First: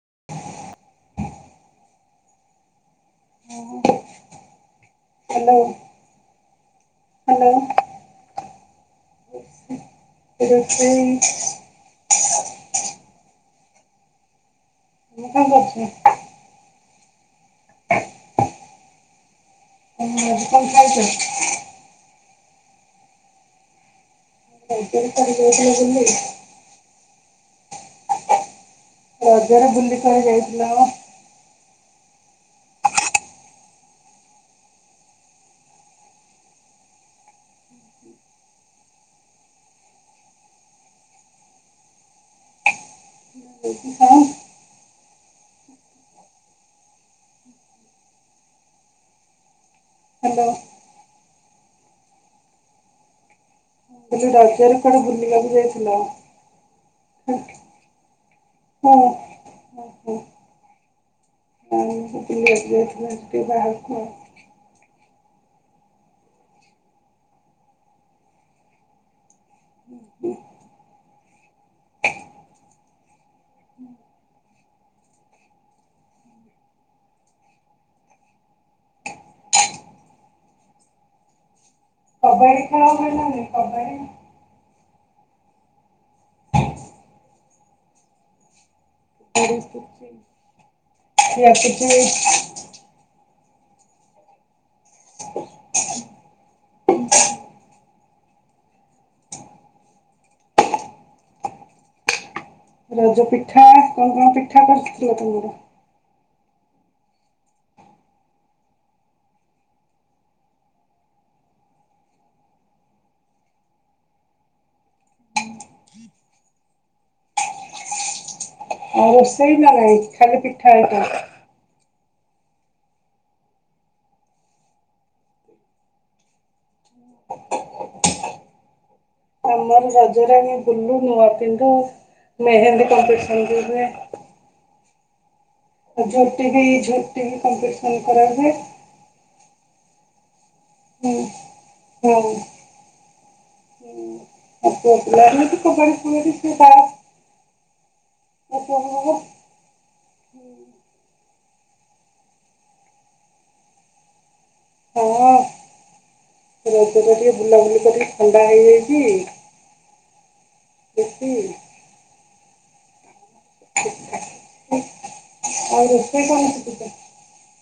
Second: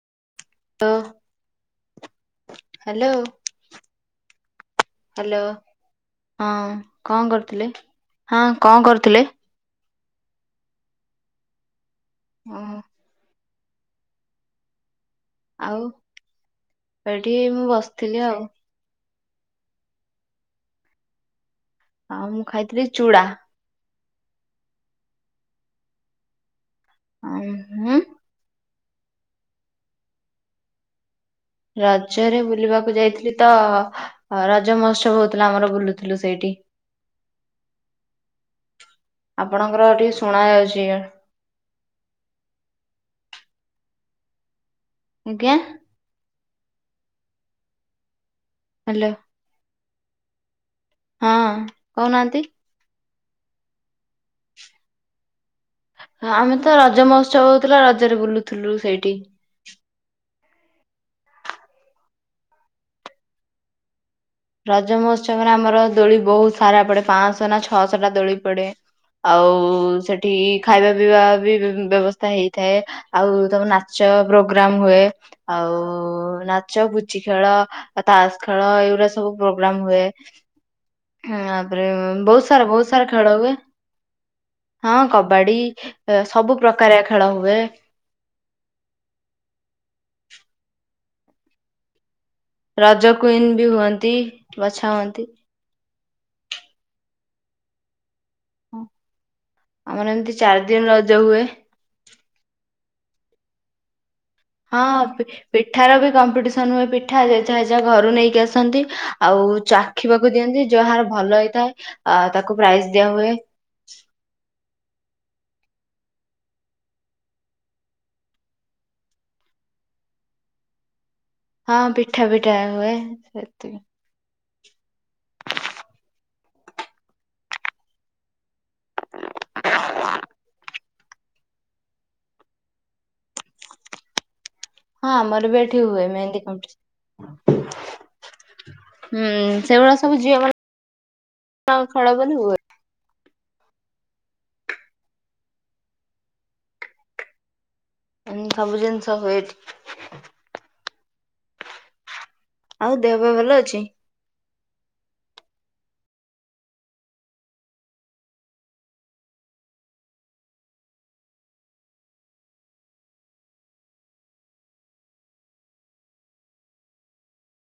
[inaudible] ତ hello, hello hello ହଁ କଣ କରୁଥିଲେ? ହ୍ୟାଲୋ ହଁ କଣ କରୁ ଥିଲେ? ରୋଶେଇ ଓହୋ ମୁଁ କଣ କରୁଛ? ଏଠି ମୁଁ ବସିଥିଲି ଆଉ। ହଁ ଆଜି କଣ ଖାଇଛ? ଆଉ ମୁଁ ଖାଇଥିଲି ଚୁଡା। ଭତ ପରିଯଜନଲେ [unintelligible] ଆଃ ହଁ ରଜରେ ବୁଲିି କୁଆଡେ ଯାଇଥିଲ? ରଜରେ ବୁଲିବାକୁ ଯାଇଥିଲି ତ ରଜ ମହୋତ୍ସବ ହଉଥିଲା ଆମର ବୁଲୁଥିଲୁ ସେଇଠି। ଆପଣଙ୍କର ଟିକେ ଶୁଣା ଯାଉଛି। ହ୍ୟାଲୋ ଆଜ୍ଞା। ହେଲୋ ହଁ କହୁନାହାନ୍ତି? ତ ଯୋଉ ରାଜରେ କଡେ ବୁଲିବାକୁ ଯାଇଥିଲ? ଆମେ ତ ରଜ ହଁ ମହୋତ୍ସବ ହଉଥିଲା ରଜରେ ବୁଲୁଥିଲୁ ସେଇଠି। ହୁଁ। କ ବ ବଥ ବଠିକ ବାହାରକୁ ରଜ ମହୋତ୍ସବରେ ଆମର ଦୋଳି ବହୁତ ସାରା ପଡେ ପାଞ୍ଚଶହ ନା ଛଅଶହ ଟା ଦୋଳି ପଡେ ଆଉ ସେଠି ଖାଇବା ପିଇବା ବି ବ୍ୟବସ୍ଥା ହେଇଥାଏ। ଆଉ ତମର ନାଚ ପ୍ରୋଗ୍ରାମ ହୁଏ ଆଉ ନାଚ କୁଚି ଖେଳ ତାସ ଖେଳ ଏଇଗୁଡା ସବୁ ପ୍ରୋଗ୍ରାମ ହୁଏ। ତାରେ ବହୁତ ସାରା କବାଡି ବହୁତ ସାରା ନା ଖେଳ ନାଇଁ ହୁଏ। କବାଡି? ହଁ କବାଡି ସବୁ ପ୍ରକାର ଖେଳ ହୁଏ। ସେ ରଜ କୁଇନ ବି ହୁଅନ୍ତି ବାଛା ହୁଅନ୍ତି। ଆମର ଏମିତି ଚାରି ଦିନ ରଜ ହୁଏ। ରଜ ପିଠା କଣ କଣ ପିଠା ହଁ କରିଥିଲ ତମର? ପିଠାର ବି କମ୍ପି ହୁଏ ପିଠା ଯ ଯାହା ଯହା ଘରୁ ନେଇକି ଆସନ୍ତି। ଆଉ ଚାଖିବାକୁ ଦିଅନ୍ତି ଯାହାର ଭଲ ହେଇଥାଏ ତାକୁ ପ୍ରାଇଜ ଦିଆ ହୁଏ। ଆଉ ରୋଷେଇ ନା ନାଇଁ ଖାଲି ପିଠା ଏଇଟା ହଁ ପିଠା ବିଠା ହୁଏ ସେତିି ଆମର ରଜରେ ଆମ ବୁଲୁ ନୂଆ ପିଣ୍ଡ ମେହେନ୍ଦୀ କମ୍ପିସ ହଁ ମରବେଟ ହୁଏ ମ ଝୋଟି ବି କମ୍ପିଟିସନ କରାହୁଏ। ସେ ସବୁ ହୁଁ ହଁ ଖରା ବନିବ ହଁ ଆପିଲ କ ପ ସେଟ ସବୁ ଜିନିଷ ହଏଠ ଆଉ ଦେହ ପାଇଁ ଭଲ ଅଛି? ହଁ ରଜ ଟା ଟିକେ ବୁଲାବୁଲି କରିକି ଥଣ୍ଡା ହେଇଯାଇଛି ଦେ ଆଉ ର କଣ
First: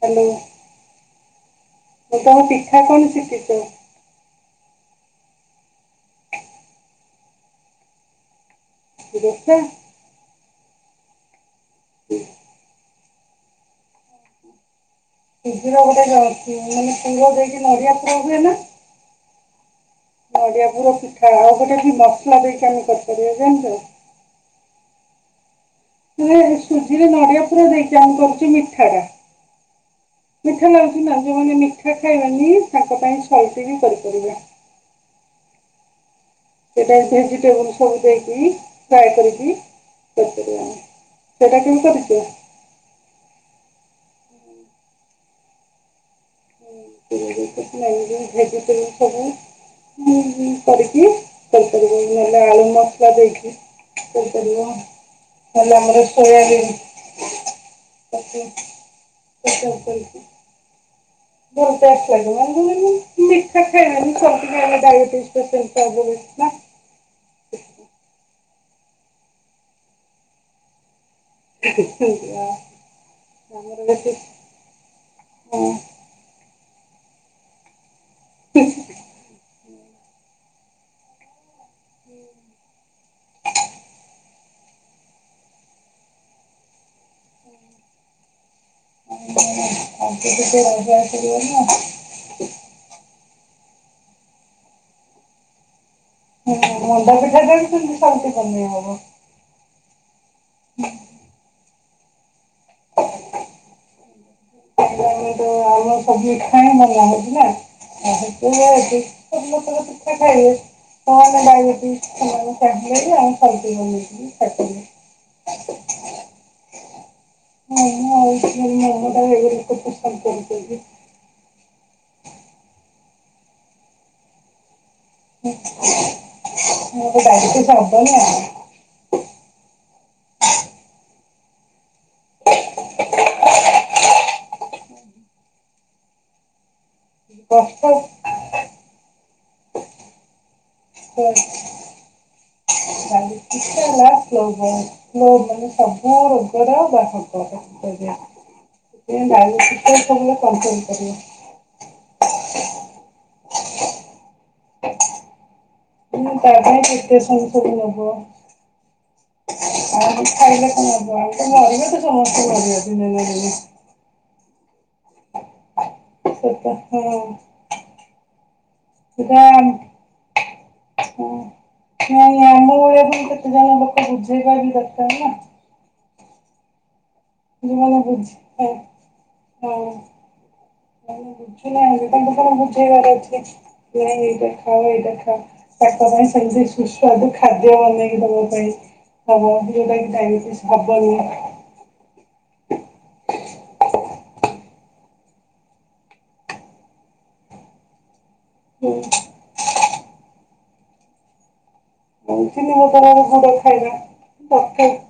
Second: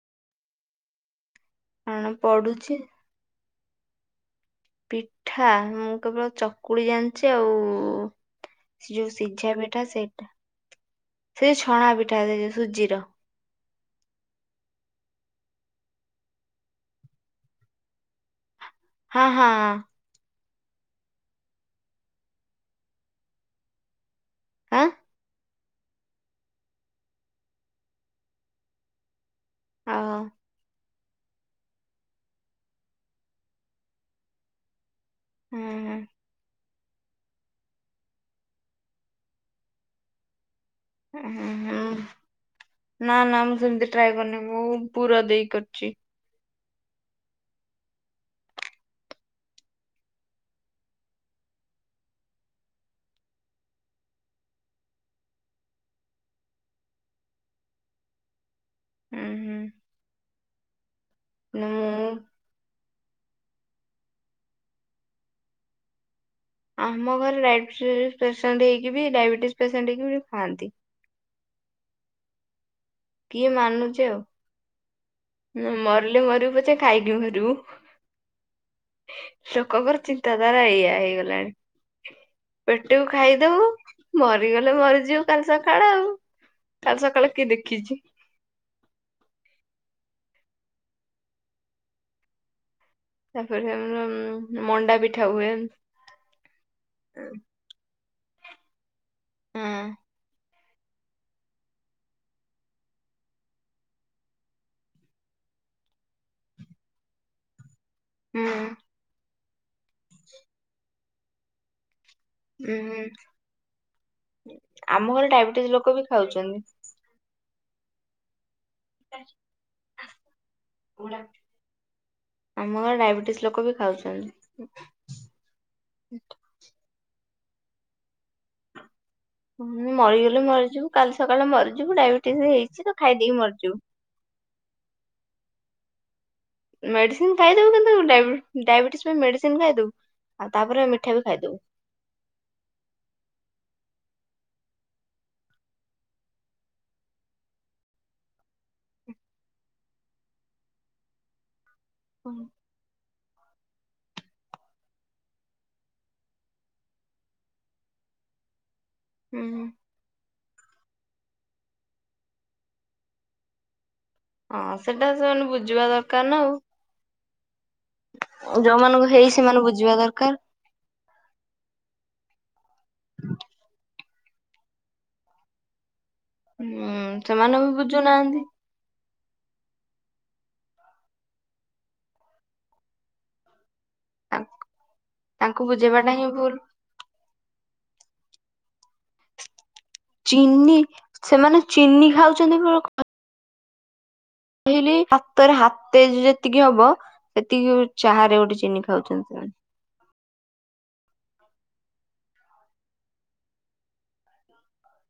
ହ୍ୟାଲୋ। କଣ ମୁଁ ତମ ପଢୁଛି ପିଠା କଣ ଶିଖିଛ ପିଠା ମୁଁ କେବଳ ଚକୁଳି ଜାଣିଛି ଆଉ ଯଉଁ ସିଝା ଦୋସା ବେଟା ସେଟ ସେ ଛଣା ପିଠା ଦେଇ ସୁଜିର ଶବର ଗୋଟେ ଯାଉ ଅଛି ମାନେ ପୁରଅ ଦେଇକି ନଡିଆ ପୂଅ ହୁଏ ନା ହଁ ହଁ। ନଡ଼ିଆ ପୁର ପିଠା ଆଉ ଗୋଟେ କି ମସଲା ଦେଇକି ଆମେ କରିପାରିବା ଯେମତି ଆଉ ହଁ ସୁଜିରେ ନଡିଆ ପୁରରେ ଦେଇକି ଆମ କରୁଛୁ ମିଠା ଟା ଆଉ ମିଠା ଲା ଥିଲା ଯୋଉମାନେ ମିଠା ଖାଇବାନି ତାଙ୍କ ପାଇଁ ସଲଟି ବି କରିପାରିବା ହୁଁ ହୁଁ। ସେଇଟା ଭେଜିଟେବୁଲ ସବୁ ଦେଇକି ଫ୍ରାଏ କରିକି କରିପାରିବା ଆମେ। ଆ ହ୍ନା ସେଇଟା କେବେ ହୁଁ କରିଛ ନା ନା ମୁଁ ସେମିତ ଟ୍ରାଏ କରନି ମୁଁ ପୁର ଦେଇ କରଛି। ହୁଁ [unintelligible] ଭେଜିଟେବୁଲ ଲାଗିକି ସବୁ କରିକିପାରିବ ନହେଲେ ଆଳୁ ମସଲା ଦେଇକି କରିପାରିବ ନହେଲେ ଆମର ସୋୟାବିନ୍ ହୁଁ ହୁଁ ଆଚ୍ଛା। ମୁଁ [unintelligible] [unintelligible] ଆମ ଘରେ ଡାଇବେଟିସ ପେସେଣ୍ଟ ଡାଇବେଟିସ ପେସେଣ୍ଟ ହେଇକି ବି ଡାଇବେଟିସ ପେସେଣ୍ଟ ହେଇକି ବି ଖାଆନ୍ତି। ହିଁ ହିଁ। କିଏ ମାନୁଚି ଆଉ? ହଁ, ମରିଲେ ମରିବୁ ପଛେ ଖାଇକି ମରିବୁ। ଲୋକଙ୍କର ଚିନ୍ତା ଧାରା ଏଇଆ ହେଇଗଲାଣି। ପେଟକୁ ଖାଇଦବୁ ମର ମରିଗଲେ ମରିଯିବୁ କାଲି ସକାଳ ଆଉ କାଲି ସକାଳେ କିଏ ଦେଖିଛି? [unintelligible] ତାପରେ ମଣ୍ଡା ପିଠା ହୁଏ। ଉ ମୁଣ୍ଡା ପିଠା କରିଛନ୍ତି। [unintelligible] ବନେଇ ହବ। ହୁଁ। [inaudible] ଆମେ ତ ଆମ ସବୁ ଖାଇଏ ଭଲ ଲାଗୁଛି ନା। ହୁଁ [unintelligible] [unintelligible] ଉଁ ଛାଡ଼ିଲେଣି ଆମେ ସବଜି ବନେଇକି ହୁଁ ଖାଇପାରିବୁ। ଆମ ଘରେ ଡାଇବେଟିସ ଲୋକ ବି ଖାଉଛନ୍ତି। ହୁଁ ହଉ। [unintelligible] [inaudible] ଆମ ଘରେ ଡାଇବେଟିସ ଲୋକ ବି ଖାଉଛନ୍ତି। ହୁଁ। ମୁଁ କହିଲି ଡାଇବେଟିସ ହବ ନା? ହୁ ମରିଗଲେ ମରିଯିବୁ କାଲି ସକାଳେ ମରିଯିବୁ ଡାଇବେଟିସ ହେଇଛି ତ ଖାଇଦେଇକି ମରିଯିବୁ। ମେଡ଼ି ସିନ ଖାଇ ଦେବୁ କିନ୍ତୁ କଷ୍ଟ ଡାଇବେଟିସ ଡାବେିଟିସ୍ ପାଇଁ ମେଡିସିନ ଖାଇ ଦୁ ତାପରେ ମିଠା ବି ଖାଇଦବୁ। ଓହ୍ [inaudible] ସବୁ ରୋଗର [inaudible] ସେଥିପାଇଁ ଡାଇବେଟିସ ଟା [inaudible] କଣ୍ଟ୍ରୋଲ କରିବ। ହୁଁ। ତା ପାଇଁ କେତେ [unintelligible] ନବ। ହୁଁ ଆଉ ଖାଇଲେ କଣ ହବ ଆ ମରିବ ତ ସମସ୍ତେ ମରିବା ଦିନେ ନା ଦିନେ। ହଁ ସେଟା ସେମାନେ ବୁଝିବା ଦରକାର ନା ଆଉ। ସେଟା ହଁ। ଯୋଉମାନଙ୍କୁ ହେଇଛି ସେଟା ସେମାନେ ବୁଝିବା ଦରକାର। ହଁ। [unintelligible] କେତେ ଜଣ ଲୋକ ବୁଝେଇବା ବି ଦରକାର ନା। ହୁଁ। ସେମାନେ ବି [inaudible] ହ ବୁଝୁନାଁ ବୁଝୁନାହାନ୍ତି। ତାଙ୍କୁ କଣ ବୁଝେଇବାର ଅଛି। ନାଇଁ ଏଇଟା ଖା ଏଇଟା ଖା ତାଙ୍କୁ [inaudible] ବୁଝେଇବାଟା ପାଇଁ ହିଁ ଭୁଲ। [inaudible] ସୁସ୍ୱାଦୁ ଖାଦ୍ୟ ବନେଇକି ଦେବା ପାଇଁ। ଓହ ଯୋଉଟା କି ଡାଇବେଟିସ୍ ଚିନି ହବନି। ସେମାନେ [unintelligible] କହିଲି ହାତରେ ହାତେ ଯେତିକି ହବ ସେତିକି ଚାହା ରେ ଗୋଟେ ଚିନି ହୁଁ ଆଉ ଖାଉଛନ୍ତି ସେମାନେ। ଚିନି ବଦଲରେ ଗୁଡ ଖାଇବେ।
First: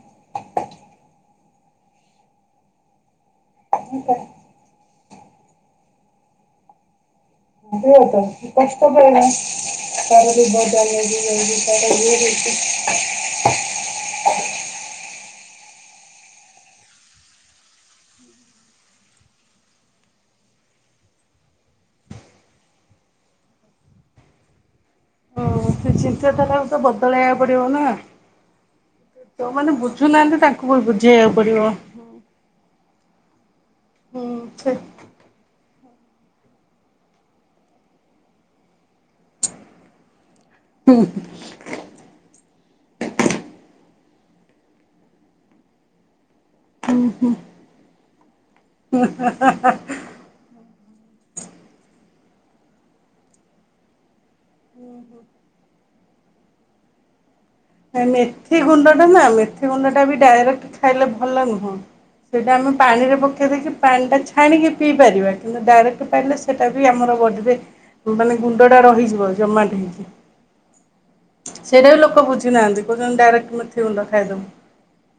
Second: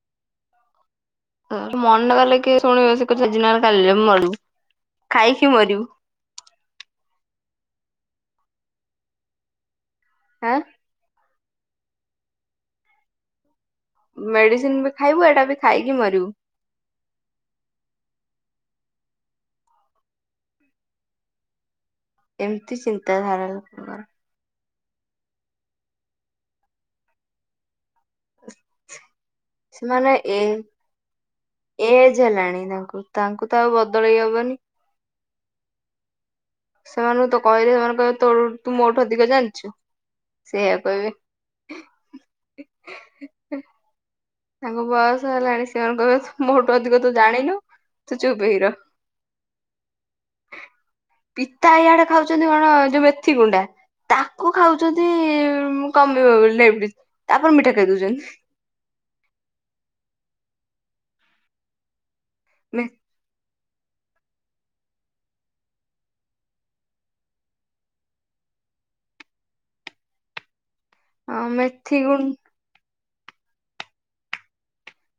ମନ କଲେ କିଏ ଶୁଣିବ ସେ କଥା ସିନା [unintelligible] ମରିବୁ ଖାଇକି ମରିବୁ। ହୁଏତ ସେ କଷ୍ଟ ପାଇଲା। ଆଁ [unintelligible] ଛି ମେଡିସିନ୍ ବ ଖାଇବୁ ଏଟା ବି ଖାଇକି ମରିବୁ। ଏମିତି ଚିନ୍ତାଧାରା ଲୋକଙ୍କର। ହଁ ସେ ଚିନ୍ତା ତାରାକୁ ତ ବଦଳେଇବାକୁ ପଡିବ ନା। ତୋମାନେ ସେମାନେ ଏ ବୁଝୁନାହାନ୍ତି ତାଙ୍କୁ ବି ବୁଝେଇବାକୁ ପଡିବ। ଏଜ ହେଲାଣି ତାଙ୍କୁ ତାଙ୍କୁ। ତ ଆଉ ବଦଳେଇ ହୁଁ ହବନି? ସେ ସେମାନଙ୍କୁ ତ କହିଲେ ସେମାନଙ୍କୁ କହିଲେ ତୋ ତୁ ମୋଠୁ ଅଧିକ ଜାଣିଛୁ। ସେୟା କହିବେ। [inaudible] ତାଙ୍କୁ ବୟସ ହେଲାଣି ସେମାନେ କହିବେ ମୋ ଅଧିକ ତୁ ଜାଣିନୁ। ତୁ ଚୁପ ହେଇ ରହ ହୁଁ ହା ହା ହା ହା। ପିତା ଇଆଡେ ଖାଉଛନ୍ତି କଣ ଯୋଉ ମେଥି କୁଣ୍ଡା ତାକୁ ଖାଉଛନ୍ତି କମିବ ବୋଲି। ତାପରେ ମିଠା ଖାଇ ଦଉଛନ୍ତି ମେଥି ଗୁଣ୍ଡ ଟା ନା ମେ ସେ ଗୁଣ୍ଡା ଟା ବି ଡାଇରେକ୍ଟ ଖାଇଲେ ଭଲ ନୁହଁ। ସେଇଟା ଆମେ ମେ ପାଣିରେ ପକେଇ ଦେଇେଇକି ପାଣିଟା ଛାଣିକି ପିଇ ପାରିବା। କିନ୍ତୁ ଡାଇରେକ୍ଟ ପାଇଲେ ସେଟା ବି ଆମର ବଡିରେ ମାନେ ଗୁଣ୍ଡଟା ରହିଯିବ ଜମାଟ ହେଇକି। ଆ ମେଥି ଗୁ ଦେଖୁଛନ୍ତି ଡାଇରକ୍ଟ ମେଥି ଗୁନଡ ଖାଇଦମୁ।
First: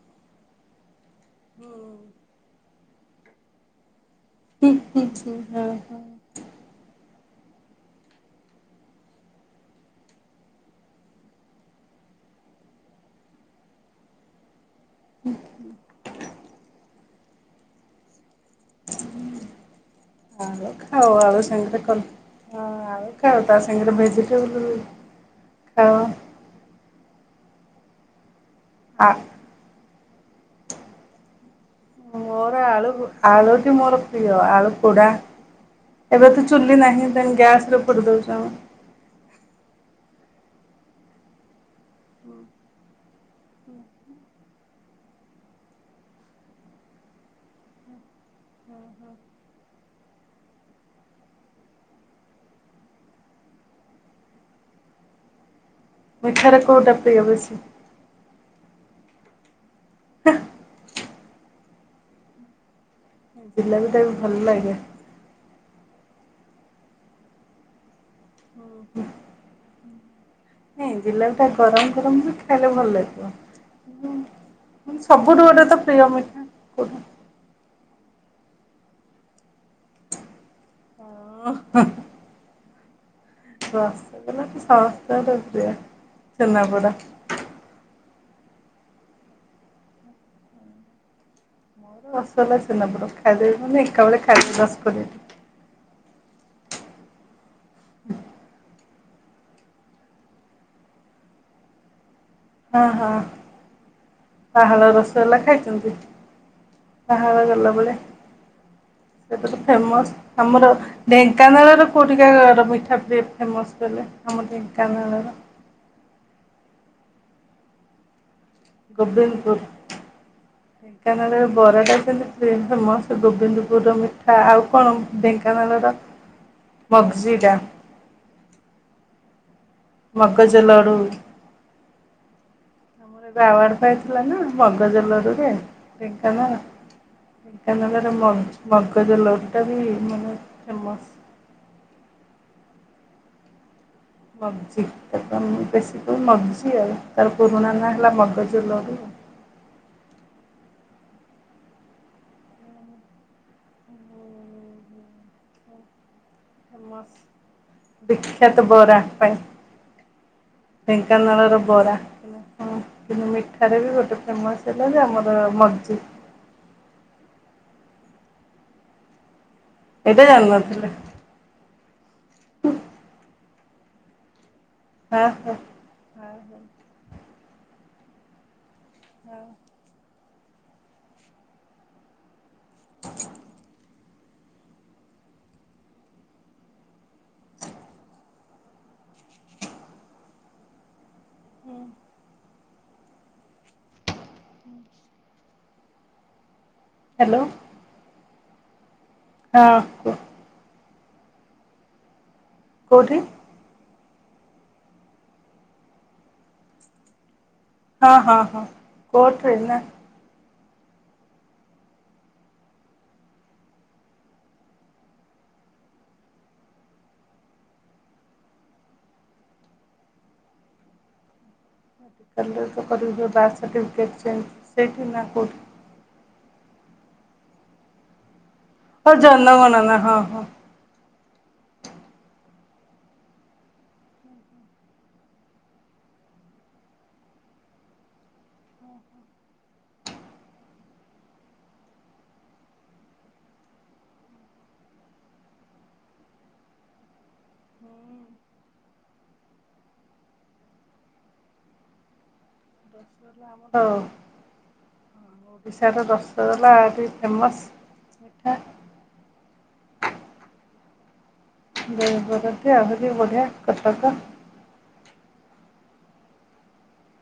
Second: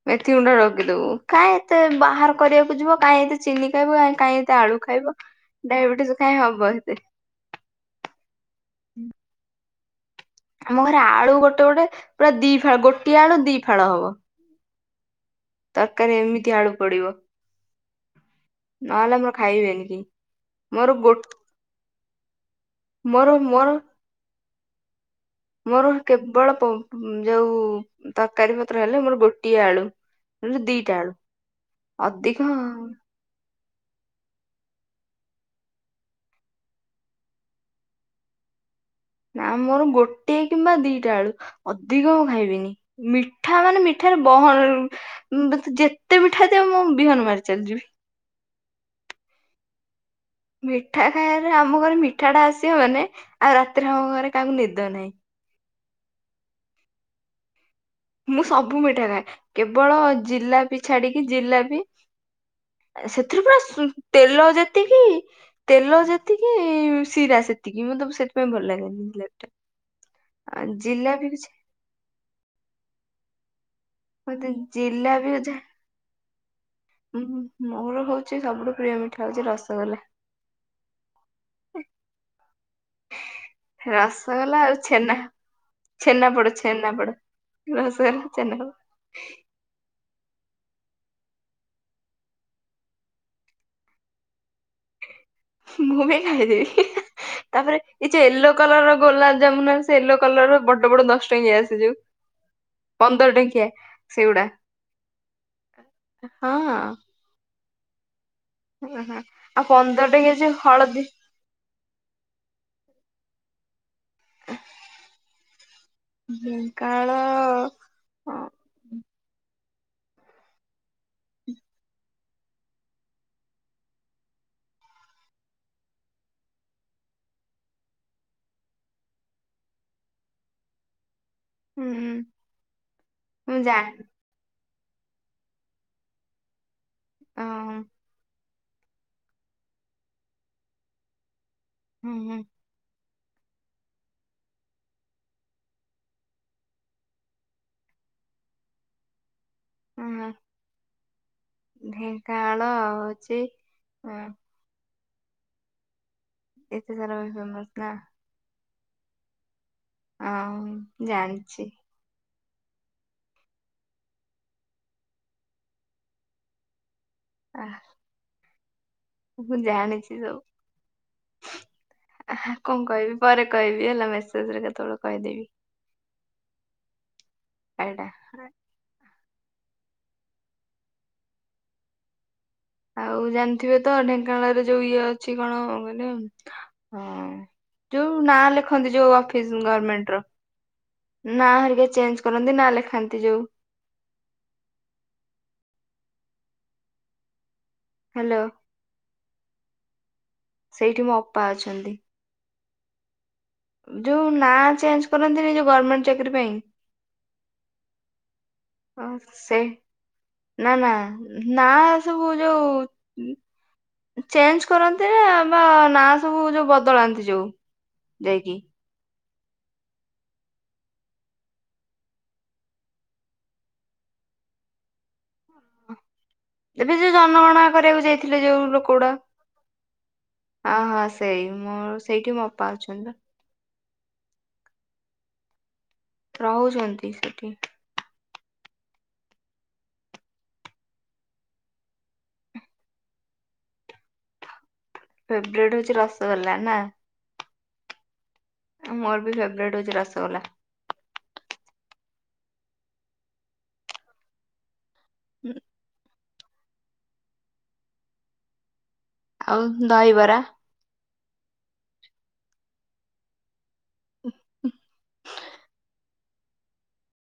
ମେଥି ଗୁଣ୍ଡା ରଖିଦବୁ। କାଇଁ ଏତେ ବାହାର କରିବାକୁ ଯିବ କାହିଁ ଏି ଚିନହିବ କାଇଁ ଏତେ ଆଳୁ ଖାଇବ ହଁ ଡାଇବେଟିସ ଖାଇଁ ହବ ଏତେ [inaudible] ହୁଁ। ଆମ ଘରେ ଆଳୁ ଗୋଟେ ଗୋଟେ ପୁରା ଦି ଫାଳ ଗୋଟିଏ ଆଳୁ ଦି ଫାଳ ହବ ତରକାରୀ ଏମିତି ଆଳୁ ପଡିବ। ନହେଲେ ଆମର ଖାଇବେନି କେହି [unintelligible] ମୋର ଗୋ ଖାଉ ମୋର ତା ମୋର ସାଙ୍ଗରେ ଭେ [unintelligible] ମୋର କେବଳ ପ ଯୋଉ ତାକୁ ତକାରୀ ପତ୍ର ହେଲେ ଆ ମୋର ଗୋଟିଏ ଆଳୁ ଦିଟା ଆଳୁ ଅଧିକ ମୋର ଆଳୁ ଆଳୁଟି ମୋର ପ୍ରିୟ ଆଳୁ ପୋଡା ଏବେ ତ ଚୁଲି ନାହିଁ ଗ୍ୟାସରେ ପୋଡି ଦଉଛୁ। ନା ମୋର ଗୋଟେ କିମ୍ବା ଦିଟା ଆଳୁ ଅଧିକ ମୁଁ ଖାଇବିନି ମିଠା ମାନେ ମିଠାରେ ବହନ ଯେତେ ମିଠା ଦେବ ମୁଁ ବିହନ ମାରି ଚାଲିଯିବି। ହଁ ହଁ ମିଠା ଖାଇବାରେ ଆମ ଘରେ ମିଠା ଟା ଆସିବ ମାନେ ଆଉ ରାତିରେ ଆମ ଘରେ କାହାକୁ ନିଦ ନାହିଁ। ମିଠାରେ କୋଉଟା ପ୍ରିୟା ବେସି। ମୁଁ ସବୁ ମିଠା ଖାଏ କେବଳ ଜିଲାପି ଛାଡିକି ଜିଲାପି [inaudible] ସେଥିରୁ ପୁରା ଜିଲାପିଟା ବି ଭଲ ତେଲ ଲାଗେ ଯେତିକି ତେଲ ଯେ ସେତିକି ଶିରା ସେତିକି ମୁଁବ ସେ ସେଇଥିପାଇଁ ଭଲ ଲାଗେନି ଜିଲାପିଟା। ନାଇଁ ଜିଲ ଟା ଗରମ ଗରମ ଖାଇଲେ। ଭଲ ଲ କ [inaudible] ମତେ ହୁଁ ସବୁଠୁ ଗୋଟେ ତ ପ୍ରିୟ ମିଠା କୋଉଟା ହୁଁ ମୋର ହଉଛି। ସବୁଠୁ ପ୍ରିୟ ମିଠର ହଉଛି ରସଗୋଲେ ଓ ରସଗୋଲା ଆଉ ଛେନା ସମସ୍ତଙ୍କର ପ୍ରିୟ ଛେନା ପୋଡ ଛେନା ଛେନାପୋଡ଼ ପୋଡ ରସଗୋଲା ଚା ୋ ରସ ଲଲା ସିନାବ ଖାଇଦେବ ମାନେ ଏକା ବଳେ ଖାଇଦବସ କରିଦେବି ମୁଁ ବି ଖାଇଦେବି ତାପରେ ଏ ଯୋଉ ୟେଲୋ କଲର ର ଗୋଲାପ ଜାମୁନ ଆ ସେ ୟେଲୋ କଲର ର ବଡ ବଡ ଦଶ ଟଙ୍କ ଯ ଆସିଯୁ ହଁ ହଁ ସେଗୁଡା ପାହାଳ ରସଗଲା ଖାଇଛନ୍ତି ହଁ ପାହାଳ ଗଲା। ବଲେ ହଁ। ସେଟ ଆଉ ପନ୍ଦର ଟଙ୍କିଆ ଫେମସ ଯୋଉ ଆମର ହଳଦୀ ଢେଙ୍କାନାଳ ର କୋଉଠିକା ମିଠା ପ ସମସ୍ତ ଆମ ଟ କାନ ହୁଁ କଣ? ଢେଙ୍କାନାଳର ବରାଟା ଯେମିତି ଫେମସ ଗୋବିନ୍ଦପୁର ର ମିଠା ଆଉ କଣ ଢେଙ୍କାନାଳର ମଗଜିଟା ମକାଜ ଲଡୁ ହୁଁ ଆମର ଏବେ ମୁଁ ଆୱଡ ତ ଜାଣିନି ଥିଲା ନା। ବଗଜଲୋରୁରେ ବେଙ୍କାନ ଟ ହଁ ନଲେ ର ମଗଜ ଲଟା ବି ମାନେ ଚାମଚ ହୁଁ ହୁଁ। ମଗ୍ଜି ତା ବେଶୀ କ ମଗ୍ଜି ଆଉ ତାର ପୁରୁଣା ନାଁ ହେଲା ମଗଜୁଲରୁ ହୁଁ ହ। ଢେଙ୍କାଳ ହଉଛି ଅ ଏତେ ସାର ଫେମସ ନା। ତ ବର ଭାଇ ହଁ ଜାଣିଛି। ହଁ କିନ୍ତୁ ମିଠାରେ ବି ଗୋଟେ ଫେମସ ହେଲା ଯେ ଆମର ମଜିି ହ ମୁଁ ଜାଣିଛି ଏଇଟା ସବୁ ଜାଣିନଥିଲେ କଣ କହିବି ପରେ କହିବି ହେଲା ମେସେଜରେ ହଁ ହ ହ ହ। ଏଇଟା ହଁ ଆଉ ଜାଣିଥିବେ ତ ଅନେକ ରେ ଯୋଉ ଇଏ ଅଛି କଣ କିଲ ଯୋଉ ନାଁ ଲେଖନ୍ତି ଯୋଉ ଅଫିସ ଗମେଣ୍ଟ ର ନାରିକ ଚେଞ୍ଜ କରନ୍ତି ନା ଲେଖା ଖାନ୍ତି ଯୋଉ ହୁଁ। ହ୍ୟାଲୋ। ହ୍ୟାଲୋ। ହଁ ସେଇଠି ମୋ ଅପା ଅଛନ୍ତି କଉଠି ଯୋଉ ନାଁ ଚେଞ୍ଜ କରନ୍ତିନି ଯୋଉ ଗଭର୍ଣମେଣ୍ଟ ଚାକିରୀ ପାଇଁ ହଁ ହଁ ହଁ ଅ, କୋର୍ଟରେ ସେ ନା ନା ନା ନା ସବୁ ଯୋଉ ଚେଞ୍ଜ କରନ୍ତି ନା ବା ନା ସବୁ ଯୋଉ ବଦଳାନ୍ତି ଯୋଉ ଯାଇକି ସେଇଠି ନା କଉଠି ଏବେ ଯୋଉ ଜନଗଣନା କରିବାକୁ ଯାଇଥିଲେ ଯୋଉ ଲୋକେ ଗୁଡ଼ା ହଉ ଜନଗଣନା ହଁ ହଁ ହଁ ସେଇ ମୋର ସେଇଠି ମ ପାଞ୍ଚ ରହୁଛନ୍ତି ସେଠି ଫେବରଟ ହଉଛି ରସଗୋଲା ନା ଆମର ମୋର ବି ଫେବରଟ ହଉଛି ରସଗୋଲା ଓ [unintelligible] [unintelligible] ଫେମସ୍ ମିଠା ଆଉ ଦହିବରା [unintelligible] ଆଉରି ବଢିଆ କଥା କଥା